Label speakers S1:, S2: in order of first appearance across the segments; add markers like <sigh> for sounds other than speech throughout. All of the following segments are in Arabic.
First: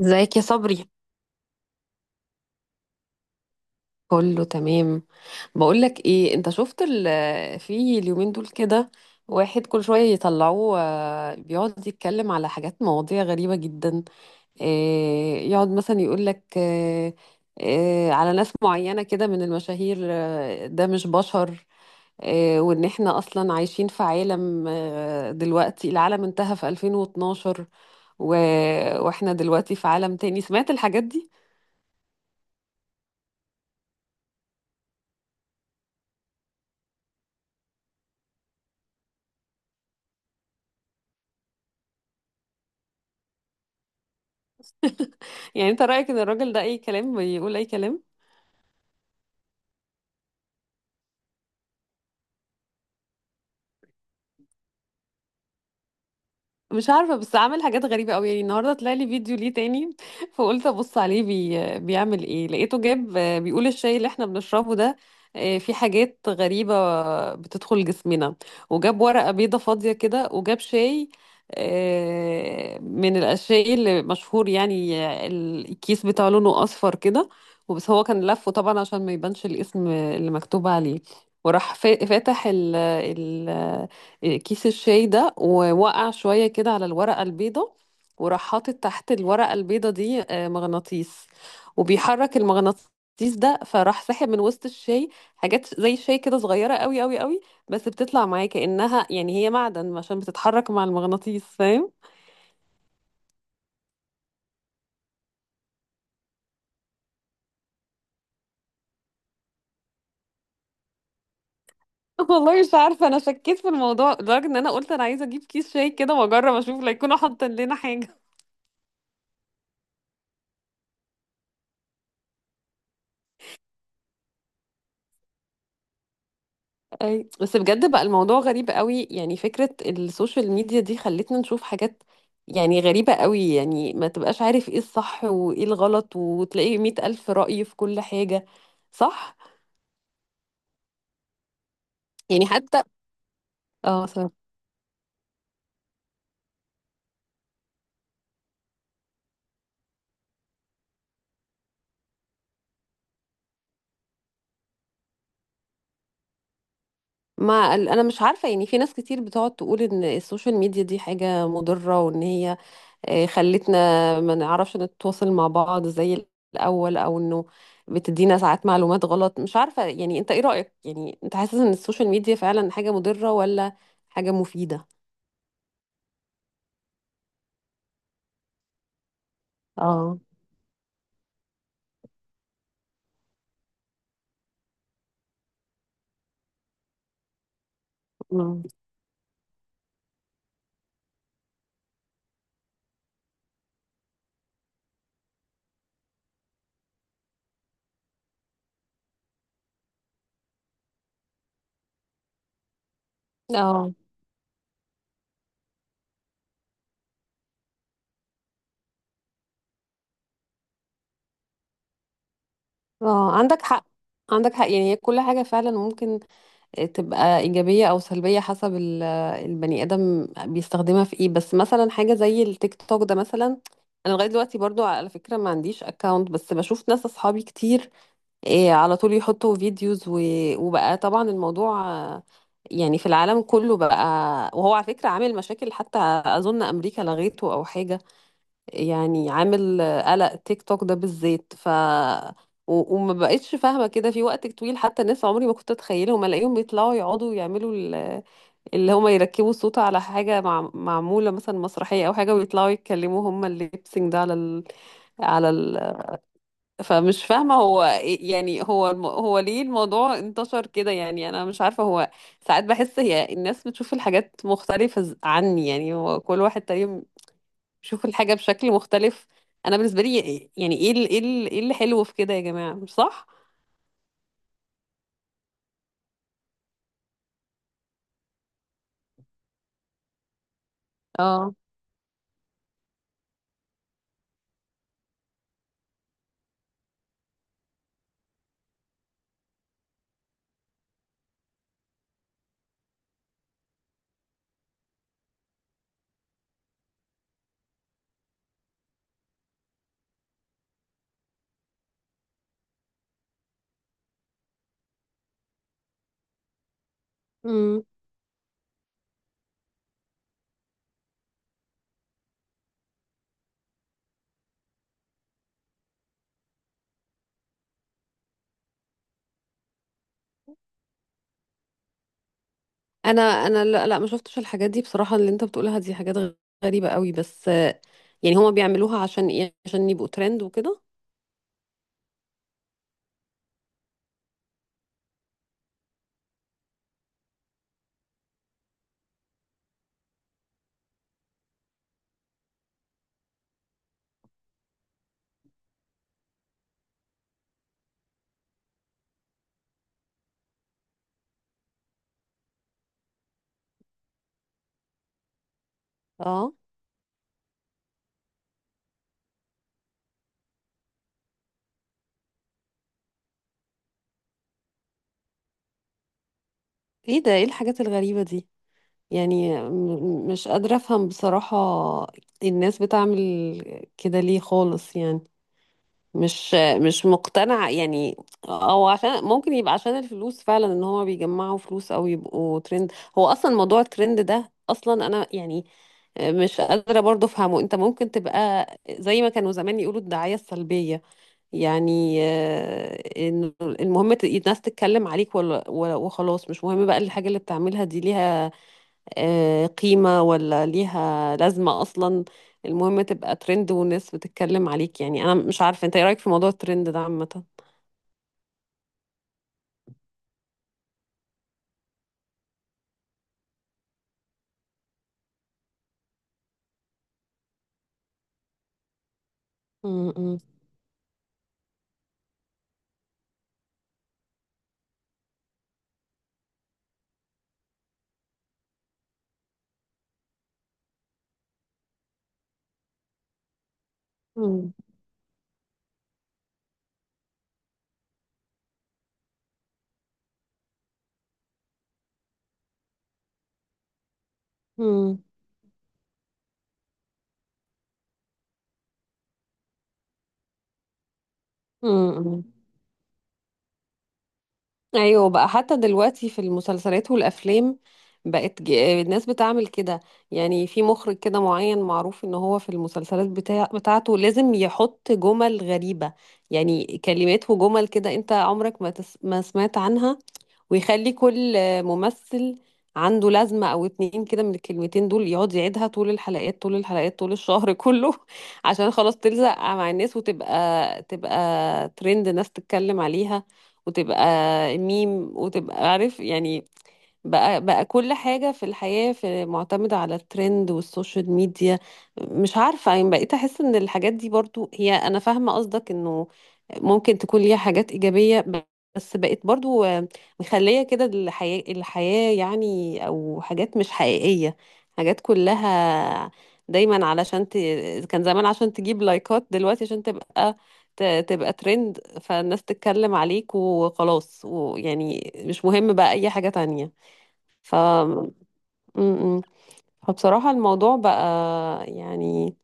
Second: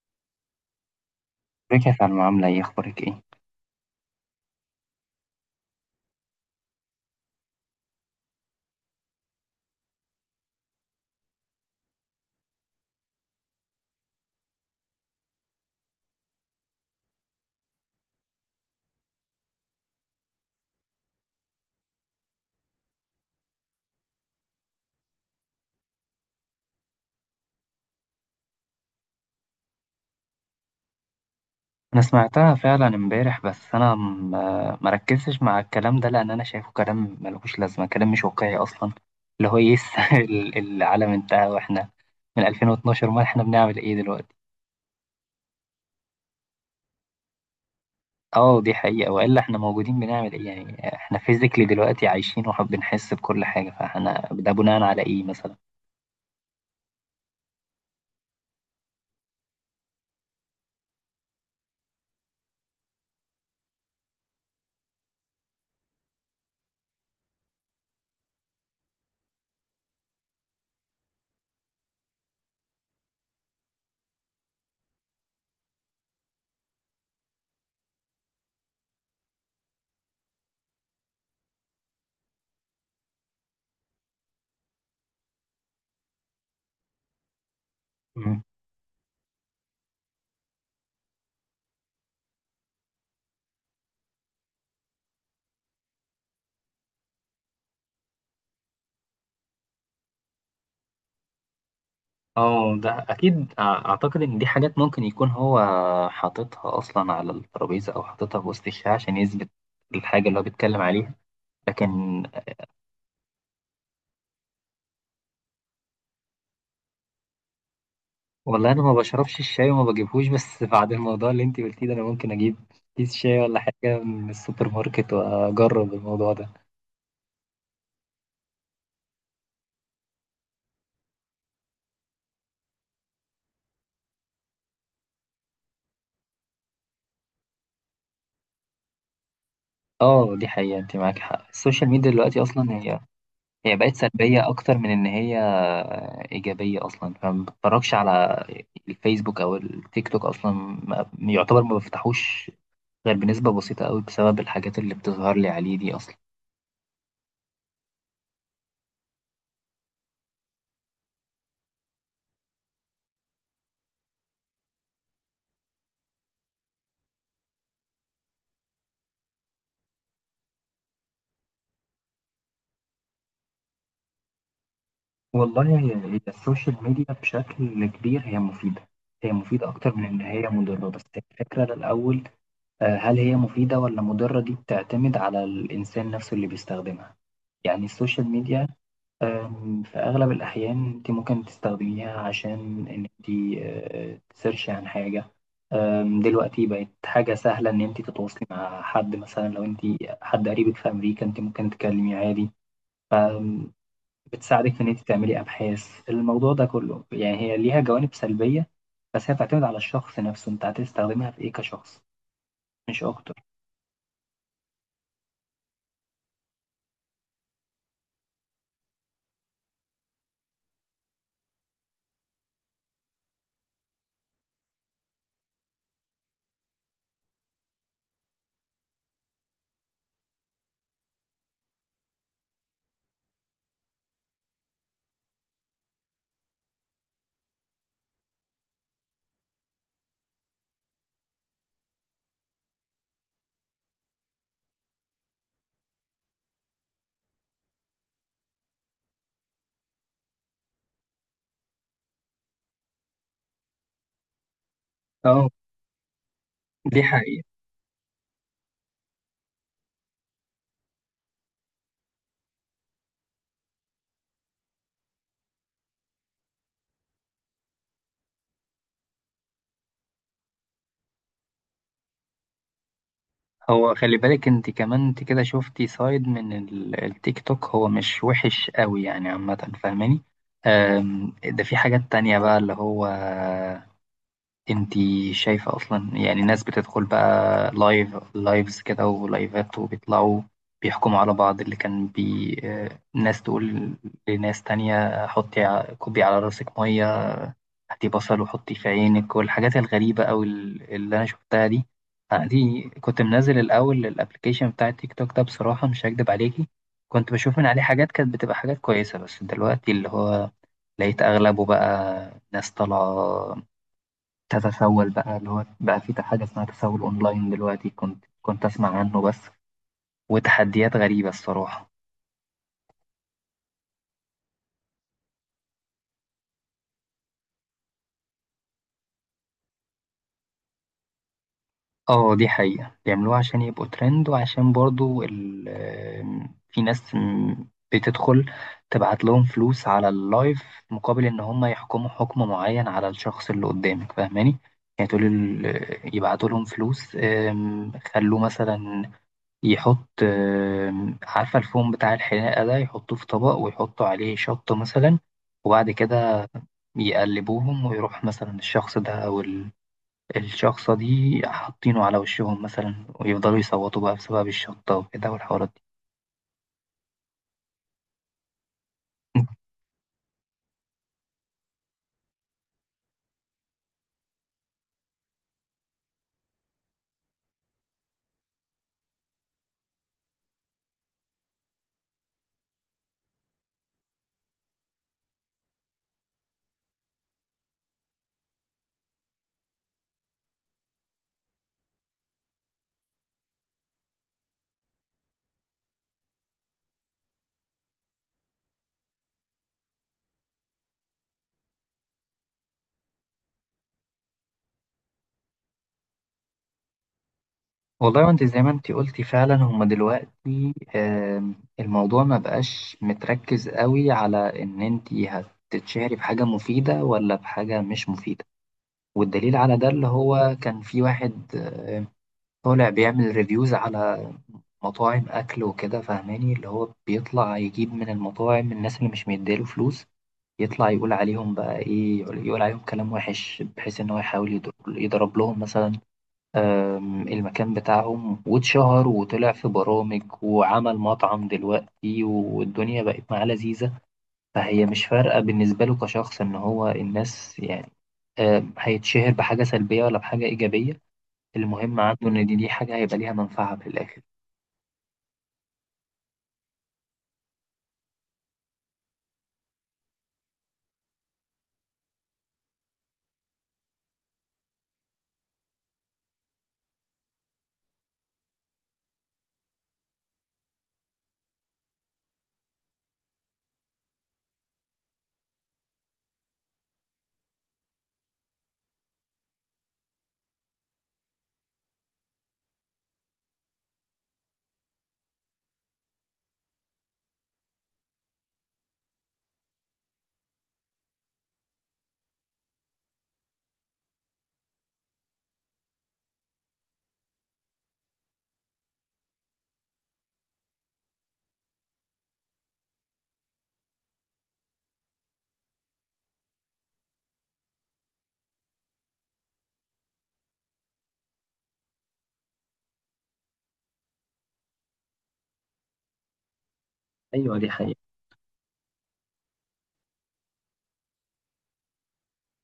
S1: ازيك يا صبري؟
S2: ازيك يا سلمى، عاملة ايه؟ اخبارك ايه؟
S1: كله تمام. بقول لك ايه، انت شفت في اليومين دول كده، واحد كل شويه يطلعوه، بيقعد يتكلم على حاجات مواضيع غريبه جدا. يقعد مثلا يقول لك على ناس معينه كده من المشاهير، ده مش بشر. وان احنا اصلا عايشين في عالم، دلوقتي العالم انتهى في 2012 و... واحنا دلوقتي في عالم تاني. سمعت الحاجات دي؟
S2: انا سمعتها فعلا امبارح، بس ما ركزتش مع الكلام ده، لان انا شايفه كلام ملوش لازمة، كلام مش واقعي اصلا. اللي هو ايه <laughs> العالم انتهى واحنا من 2012؟ ما احنا بنعمل ايه دلوقتي؟
S1: يعني انت رأيك ان الراجل ده اي كلام بيقول اي كلام؟
S2: اه دي حقيقة، والا احنا موجودين بنعمل ايه؟ يعني احنا فيزيكلي دلوقتي عايشين وبنحس بكل حاجة، فاحنا ده بناء على ايه مثلا؟
S1: مش عارفة، بس عامل حاجات غريبة قوي. يعني النهاردة طلع لي فيديو ليه تاني <laughs> فقلت ابص عليه بيعمل ايه، لقيته جاب، بيقول الشاي اللي احنا بنشربه ده، فيه حاجات غريبة بتدخل جسمنا، وجاب ورقة بيضة فاضية كده وجاب شاي، من الشاي اللي مشهور، يعني الكيس بتاعه لونه اصفر كده. وبس هو كان لفه طبعا عشان ما يبانش الاسم اللي مكتوب عليه، وراح فاتح ال كيس الشاي ده، ووقع شوية كده على الورقة البيضة، وراح حاطط تحت الورقة البيضة دي، مغناطيس. وبيحرك المغناطيس ده، فراح ساحب من وسط الشاي حاجات زي الشاي كده صغيرة قوي قوي قوي، بس بتطلع معاه كأنها يعني هي معدن عشان بتتحرك مع المغناطيس، فاهم؟
S2: اه ده اكيد. اعتقد ان دي حاجات ممكن يكون هو حاططها اصلا على الترابيزه، او حاططها في وسط الشاي عشان يثبت الحاجه اللي هو بيتكلم عليها. لكن،
S1: <laughs> والله مش عارفة، أنا شكيت في الموضوع لدرجة إن أنا قلت أنا عايزة أجيب كيس شاي كده وأجرب أشوف، لا يكونوا حاطين لنا حاجة.
S2: والله انا ما بشربش الشاي وما بجيبهوش، بس <laughs> بعد الموضوع اللي انت قلتيه ده، انا ممكن اجيب كيس شاي ولا حاجه من السوبر ماركت واجرب الموضوع ده.
S1: أي، بس بجد بقى الموضوع غريب قوي. يعني فكرة السوشيال ميديا دي خلتنا نشوف حاجات يعني غريبة قوي. يعني ما تبقاش عارف ايه الصح وايه الغلط، وتلاقي مئة ألف رأي في كل حاجة، صح؟
S2: اه دي حقيقه، انت معاك حق. السوشيال ميديا دلوقتي
S1: يعني
S2: اصلا
S1: حتى،
S2: هي بقت
S1: اه، صح.
S2: سلبيه اكتر من ان هي ايجابيه اصلا، فما بتفرجش على الفيسبوك او التيك توك اصلا. يعتبر ما بفتحوش ده بنسبة بسيطة قوي، بسبب الحاجات اللي بتظهر لي عليه دي أصلا.
S1: ما انا مش عارفة، يعني في ناس كتير بتقعد تقول ان السوشيال ميديا دي حاجة مضرة، وان هي خلتنا ما نعرفش نتواصل مع بعض زي الأول، أو إنه بتدينا ساعات معلومات غلط. مش عارفة يعني، أنت إيه رأيك؟ يعني أنت حاسس إن السوشيال ميديا فعلا حاجة مضرة ولا حاجة مفيدة؟
S2: والله هي السوشيال ميديا بشكل كبير هي مفيدة. هي مفيدة أكتر من إن
S1: اه.
S2: هي مضرة. بس الفكرة الأول، هل هي مفيدة ولا مضرة؟ دي بتعتمد على الإنسان نفسه اللي بيستخدمها. يعني السوشيال
S1: مم.
S2: ميديا، في أغلب الأحيان أنت ممكن تستخدميها عشان إن أنت تسيرشي عن حاجة. دلوقتي بقت حاجة سهلة إن أنت تتواصلي مع حد، مثلا لو أنت حد قريبك في أمريكا أنت ممكن تكلميه عادي. أم،
S1: اه،
S2: بتساعدك في إن أنت تعملي أبحاث. الموضوع ده كله يعني هي ليها جوانب سلبية، بس هي بتعتمد على الشخص نفسه. أنت هتستخدمها في إيه كشخص، مش
S1: اه،
S2: أكتر.
S1: عندك حق. عندك حق، يعني هي كل حاجة فعلا ممكن تبقى إيجابية أو سلبية حسب البني آدم بيستخدمها في إيه. بس مثلا حاجة زي التيك توك ده مثلا، أنا لغاية دلوقتي برضو على فكرة ما عنديش أكاونت، بس بشوف ناس أصحابي كتير، إيه، على طول يحطوا فيديوز، وبقى طبعا الموضوع، يعني في العالم كله بقى. وهو على فكرة عامل مشاكل حتى، أظن أمريكا لغيته أو حاجة. يعني عامل، قلق، تيك توك ده بالذات. وما بقتش فاهمة كده في وقت طويل. حتى ناس عمري ما كنت أتخيلهم ألاقيهم بيطلعوا يقعدوا يعملوا اللي هما يركبوا الصوت على حاجة معمولة مثلا مسرحية أو حاجة، ويطلعوا يتكلموا هما الليبسينج ده على
S2: اه
S1: ال...
S2: دي
S1: فمش
S2: حقيقة.
S1: فاهمة هو يعني هو هو ليه الموضوع انتشر كده. يعني أنا مش عارفة هو، ساعات بحس هي الناس بتشوف الحاجات مختلفة عني. يعني هو كل واحد تقريبا بيشوف الحاجة بشكل مختلف. أنا بالنسبة لي، يعني إيه اللي حلو في كده يا جماعة، مش صح؟
S2: هو خلي بالك، انت كمان انت كده شفتي سايد من التيك توك. هو مش وحش قوي يعني، عامة فاهماني؟
S1: اه.
S2: ده في حاجات تانية بقى، اللي هو انت شايفة اصلا يعني ناس بتدخل بقى لايف لايفز كده ولايفات، وبيطلعوا بيحكموا على بعض. اللي كان بي آه، ناس تقول لناس تانية حطي كوبي على راسك مية، هاتي بصل وحطي في عينك، والحاجات الغريبة أو اللي أنا شفتها دي. أنا دي كنت منزل الأول الأبلكيشن بتاع التيك توك ده، بصراحة مش هكدب عليكي، كنت بشوف من عليه
S1: امم.
S2: حاجات كانت بتبقى حاجات كويسة. بس دلوقتي اللي هو لقيت أغلبه بقى ناس طالعة تتسول، بقى اللي هو بقى في حاجة اسمها تسول أونلاين دلوقتي، كنت أسمع عنه بس، وتحديات غريبة الصراحة.
S1: انا لا، لا، ما شفتش الحاجات دي بصراحة. اللي انت بتقولها دي حاجات غريبة قوي. بس يعني هما بيعملوها عشان ايه؟ عشان يبقوا ترند وكده.
S2: اه دي حقيقة، بيعملوها عشان يبقوا ترند، وعشان برضو ال آم، في ناس بتدخل تبعت لهم فلوس على اللايف، مقابل ان هم يحكموا حكم معين على الشخص اللي قدامك، فاهماني؟ يعني تقول يبعتوا لهم فلوس، خلوه مثلا يحط، عارفة الفوم بتاع الحلاقة ده، يحطوه في طبق ويحطوا عليه شطة مثلا، وبعد كده
S1: اه.
S2: يقلبوهم، ويروح مثلا الشخص ده، الشخصة دي حاطينه على وشهم مثلا، ويفضلوا يصوتوا بقى بسبب الشطة وكده والحوارات دي.
S1: ايه ده، ايه الحاجات الغريبة دي، يعني مش قادرة أفهم بصراحة. الناس بتعمل كده ليه خالص؟ يعني مش مش مقتنعة يعني، أو عشان ممكن يبقى عشان الفلوس فعلا، إن هما بيجمعوا فلوس أو يبقوا ترند. هو أصلا موضوع الترند ده أصلا، أنا يعني مش قادرة برضه أفهمه. أنت ممكن تبقى زي ما كانوا زمان يقولوا الدعاية السلبية، يعني إنه المهم الناس تتكلم عليك، ولا وخلاص. مش مهم بقى الحاجة اللي بتعملها دي ليها قيمة ولا ليها لازمة أصلا. المهم تبقى ترند والناس بتتكلم عليك. يعني أنا مش عارفة، أنت إيه رأيك في موضوع الترند ده عامة؟
S2: والله، وانت زي ما انت قلتي فعلا، هما دلوقتي الموضوع ما بقاش متركز قوي على ان انت هتتشهري بحاجة مفيدة ولا بحاجة مش مفيدة. والدليل على ده، اللي
S1: م-،
S2: هو كان في واحد طالع بيعمل ريفيوز على مطاعم أكل وكده، فاهماني؟ اللي هو بيطلع يجيب من المطاعم الناس اللي مش مديله فلوس، يطلع يقول عليهم بقى إيه، يقول عليهم كلام وحش، بحيث إن هو يحاول
S1: م-،
S2: يضرب لهم مثلا المكان بتاعهم. واتشهر وطلع في برامج وعمل مطعم دلوقتي، والدنيا بقت معاه لذيذة. فهي مش
S1: م-،
S2: فارقة بالنسبة له كشخص، إن هو الناس يعني هيتشهر بحاجة سلبية ولا بحاجة إيجابية.
S1: م-،
S2: المهم عنده
S1: م-.
S2: إن دي حاجة هيبقى ليها منفعة في الآخر.
S1: أيوة بقى، حتى دلوقتي في المسلسلات والأفلام بقت الناس بتعمل كده. يعني في مخرج كده معين معروف إن هو في المسلسلات بتاعته لازم يحط جمل غريبة، يعني كلمات وجمل كده أنت عمرك ما ما سمعت عنها. ويخلي كل ممثل عنده لازمة أو اتنين كده من الكلمتين دول يقعد يعيدها طول الحلقات طول الحلقات طول الشهر <laughs> كله، عشان خلاص تلزق مع الناس وتبقى ترند، ناس تتكلم عليها، وتبقى ميم، وتبقى عارف يعني. بقى كل حاجة في الحياة في معتمدة على الترند والسوشيال ميديا. مش عارفة يعني بقيت أحس إن الحاجات دي برضو، هي أنا فاهمة قصدك إنه ممكن تكون ليها حاجات إيجابية، بس بقيت برضو مخلية كده الحياة، الحياة يعني، أو حاجات مش حقيقية. حاجات كلها دايما علشان كان زمان عشان تجيب لايكات، دلوقتي عشان تبقى، تبقى ترند فالناس تتكلم عليك وخلاص، ويعني مش مهم بقى أي حاجة تانية.
S2: أيوة دي
S1: ف
S2: حقيقة.
S1: م- م. فبصراحة الموضوع بقى يعني،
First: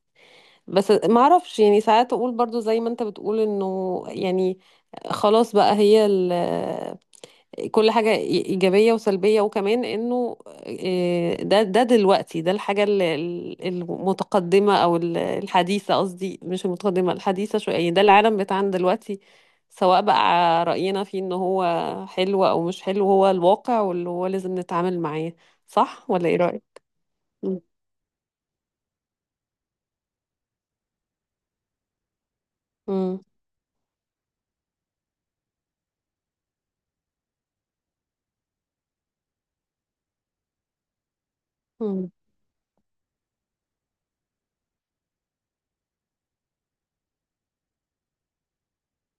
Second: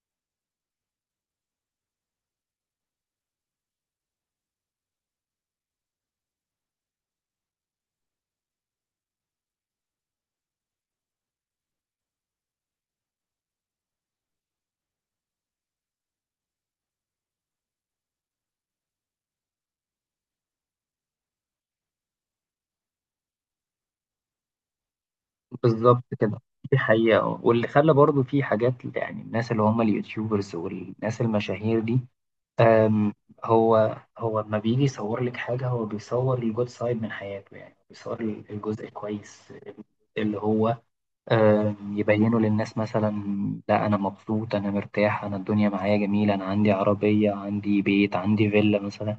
S1: بس ما اعرفش يعني، ساعات اقول برضو زي ما انت بتقول انه يعني خلاص بقى، هي كل حاجة إيجابية وسلبية، وكمان إنه ده دلوقتي ده الحاجة، المتقدمة، أو الحديثة، قصدي مش المتقدمة، الحديثة شوية. يعني ده العالم بتاعنا دلوقتي، سواء بقى رأينا فيه إن هو حلو أو مش حلو، هو الواقع واللي هو لازم نتعامل معاه.
S2: بالظبط
S1: صح ولا إيه
S2: كده.
S1: رأيك؟
S2: دي حقيقة،
S1: مم.
S2: واللي خلى برضو في حاجات يعني الناس اللي هم اليوتيوبرز والناس المشاهير دي، أم،
S1: مم.
S2: هو لما بيجي يصور لك حاجة، هو بيصور الجود سايد من حياته، يعني بيصور الجزء الكويس اللي هو
S1: مم.
S2: يبينه للناس. مثلا: لا أنا مبسوط، أنا مرتاح، أنا الدنيا معايا جميلة، أنا عندي عربية، عندي بيت، عندي فيلا مثلا.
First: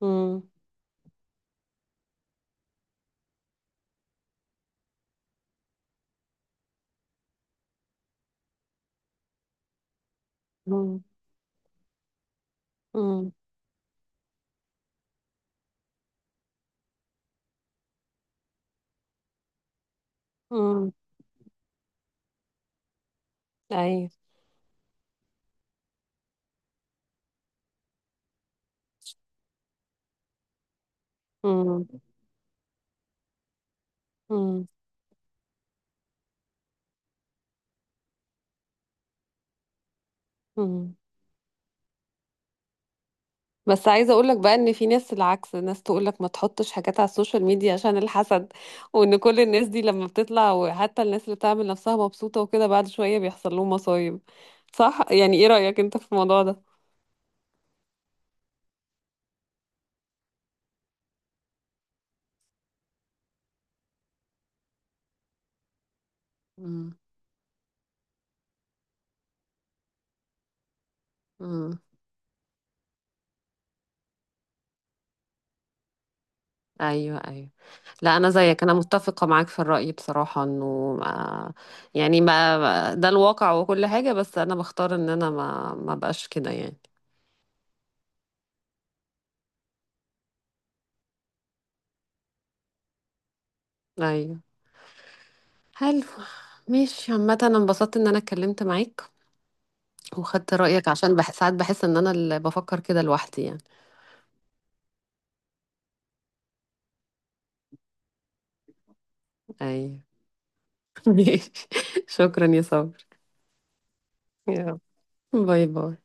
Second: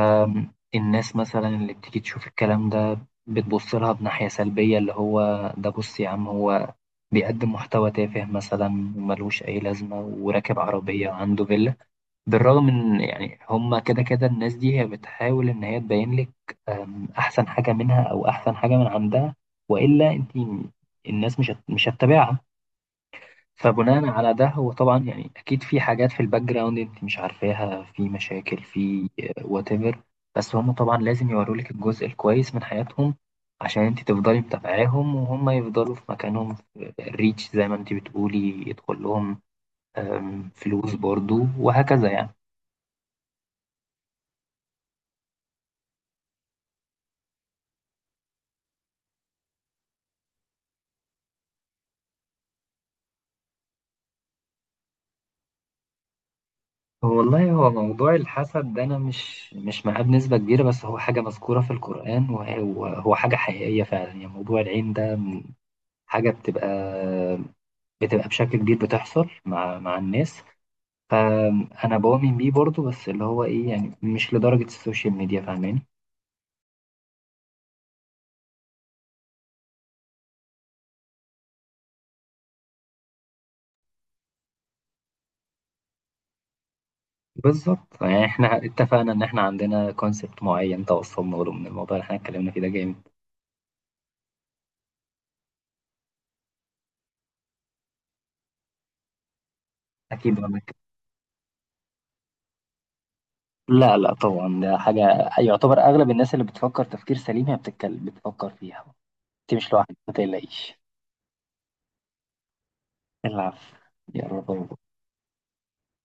S1: مم.
S2: مثلا اللي بتيجي تشوف الكلام ده بتبص لها بناحية سلبية، اللي هو ده، بص يا عم، هو بيقدم محتوى تافه مثلا ملوش أي لازمة وراكب
S1: مم.
S2: عربية وعنده فيلا، بالرغم إن
S1: مم.
S2: يعني هما كده كده الناس دي هي بتحاول إن هي تبين لك أحسن حاجة منها أو أحسن حاجة من عندها، وإلا أنت
S1: مم.
S2: الناس مش هتتابعها. فبناء
S1: أيوه.
S2: على ده، هو طبعا يعني اكيد في حاجات في الباك جراوند انت مش عارفاها، في مشاكل في وات ايفر، بس هم طبعا لازم يوروا لك
S1: مم.
S2: الجزء الكويس من حياتهم، عشان انت تفضلي
S1: مم.
S2: متابعاهم، وهم يفضلوا في مكانهم في الريتش زي ما انت بتقولي، يدخل لهم فلوس
S1: مم.
S2: برضو، وهكذا يعني.
S1: بس عايزه اقول لك بقى ان في ناس العكس، ناس تقول لك ما تحطش حاجات على السوشيال ميديا عشان الحسد، وان كل الناس دي لما بتطلع، وحتى الناس اللي بتعمل نفسها مبسوطه وكده، بعد شويه بيحصل لهم مصايب. صح؟ يعني ايه رايك انت في الموضوع ده؟
S2: والله، هو موضوع الحسد ده انا مش معاه بنسبة كبيرة، بس هو حاجة مذكورة في القرآن، وهو حاجة حقيقية فعلا يعني. موضوع العين ده حاجة بتبقى
S1: مم.
S2: بتبقى بشكل كبير بتحصل مع الناس.
S1: مم.
S2: فانا بؤمن بيه برضو، بس اللي هو ايه يعني، مش لدرجة السوشيال ميديا، فاهماني؟
S1: ايوه، ايوه. لا، انا زيك، انا متفقه معاك في الراي بصراحه، انه ما، يعني ما ده الواقع وكل حاجه. بس انا بختار ان انا ما بقاش كده يعني.
S2: بالظبط. يعني احنا اتفقنا ان احنا عندنا كونسبت معين توصلنا له من الموضوع اللي احنا اتكلمنا فيه ده، جامد.
S1: ايوه. حلو، ماشي، عامه انا انبسطت ان انا اتكلمت معاك
S2: اكيد،
S1: وخدت
S2: ولا
S1: رأيك، عشان ساعات بحس ان انا اللي بفكر كده لوحدي يعني.
S2: لا لا طبعا، ده حاجة يعتبر اغلب الناس اللي بتفكر تفكير سليم هي بتتكلم بتفكر فيها. انت مش لوحدك،
S1: ايوه
S2: ما تقلقيش.
S1: <laughs> ماشي. شكرا يا صبر.
S2: العفو. يا رب.
S1: يلا، باي باي.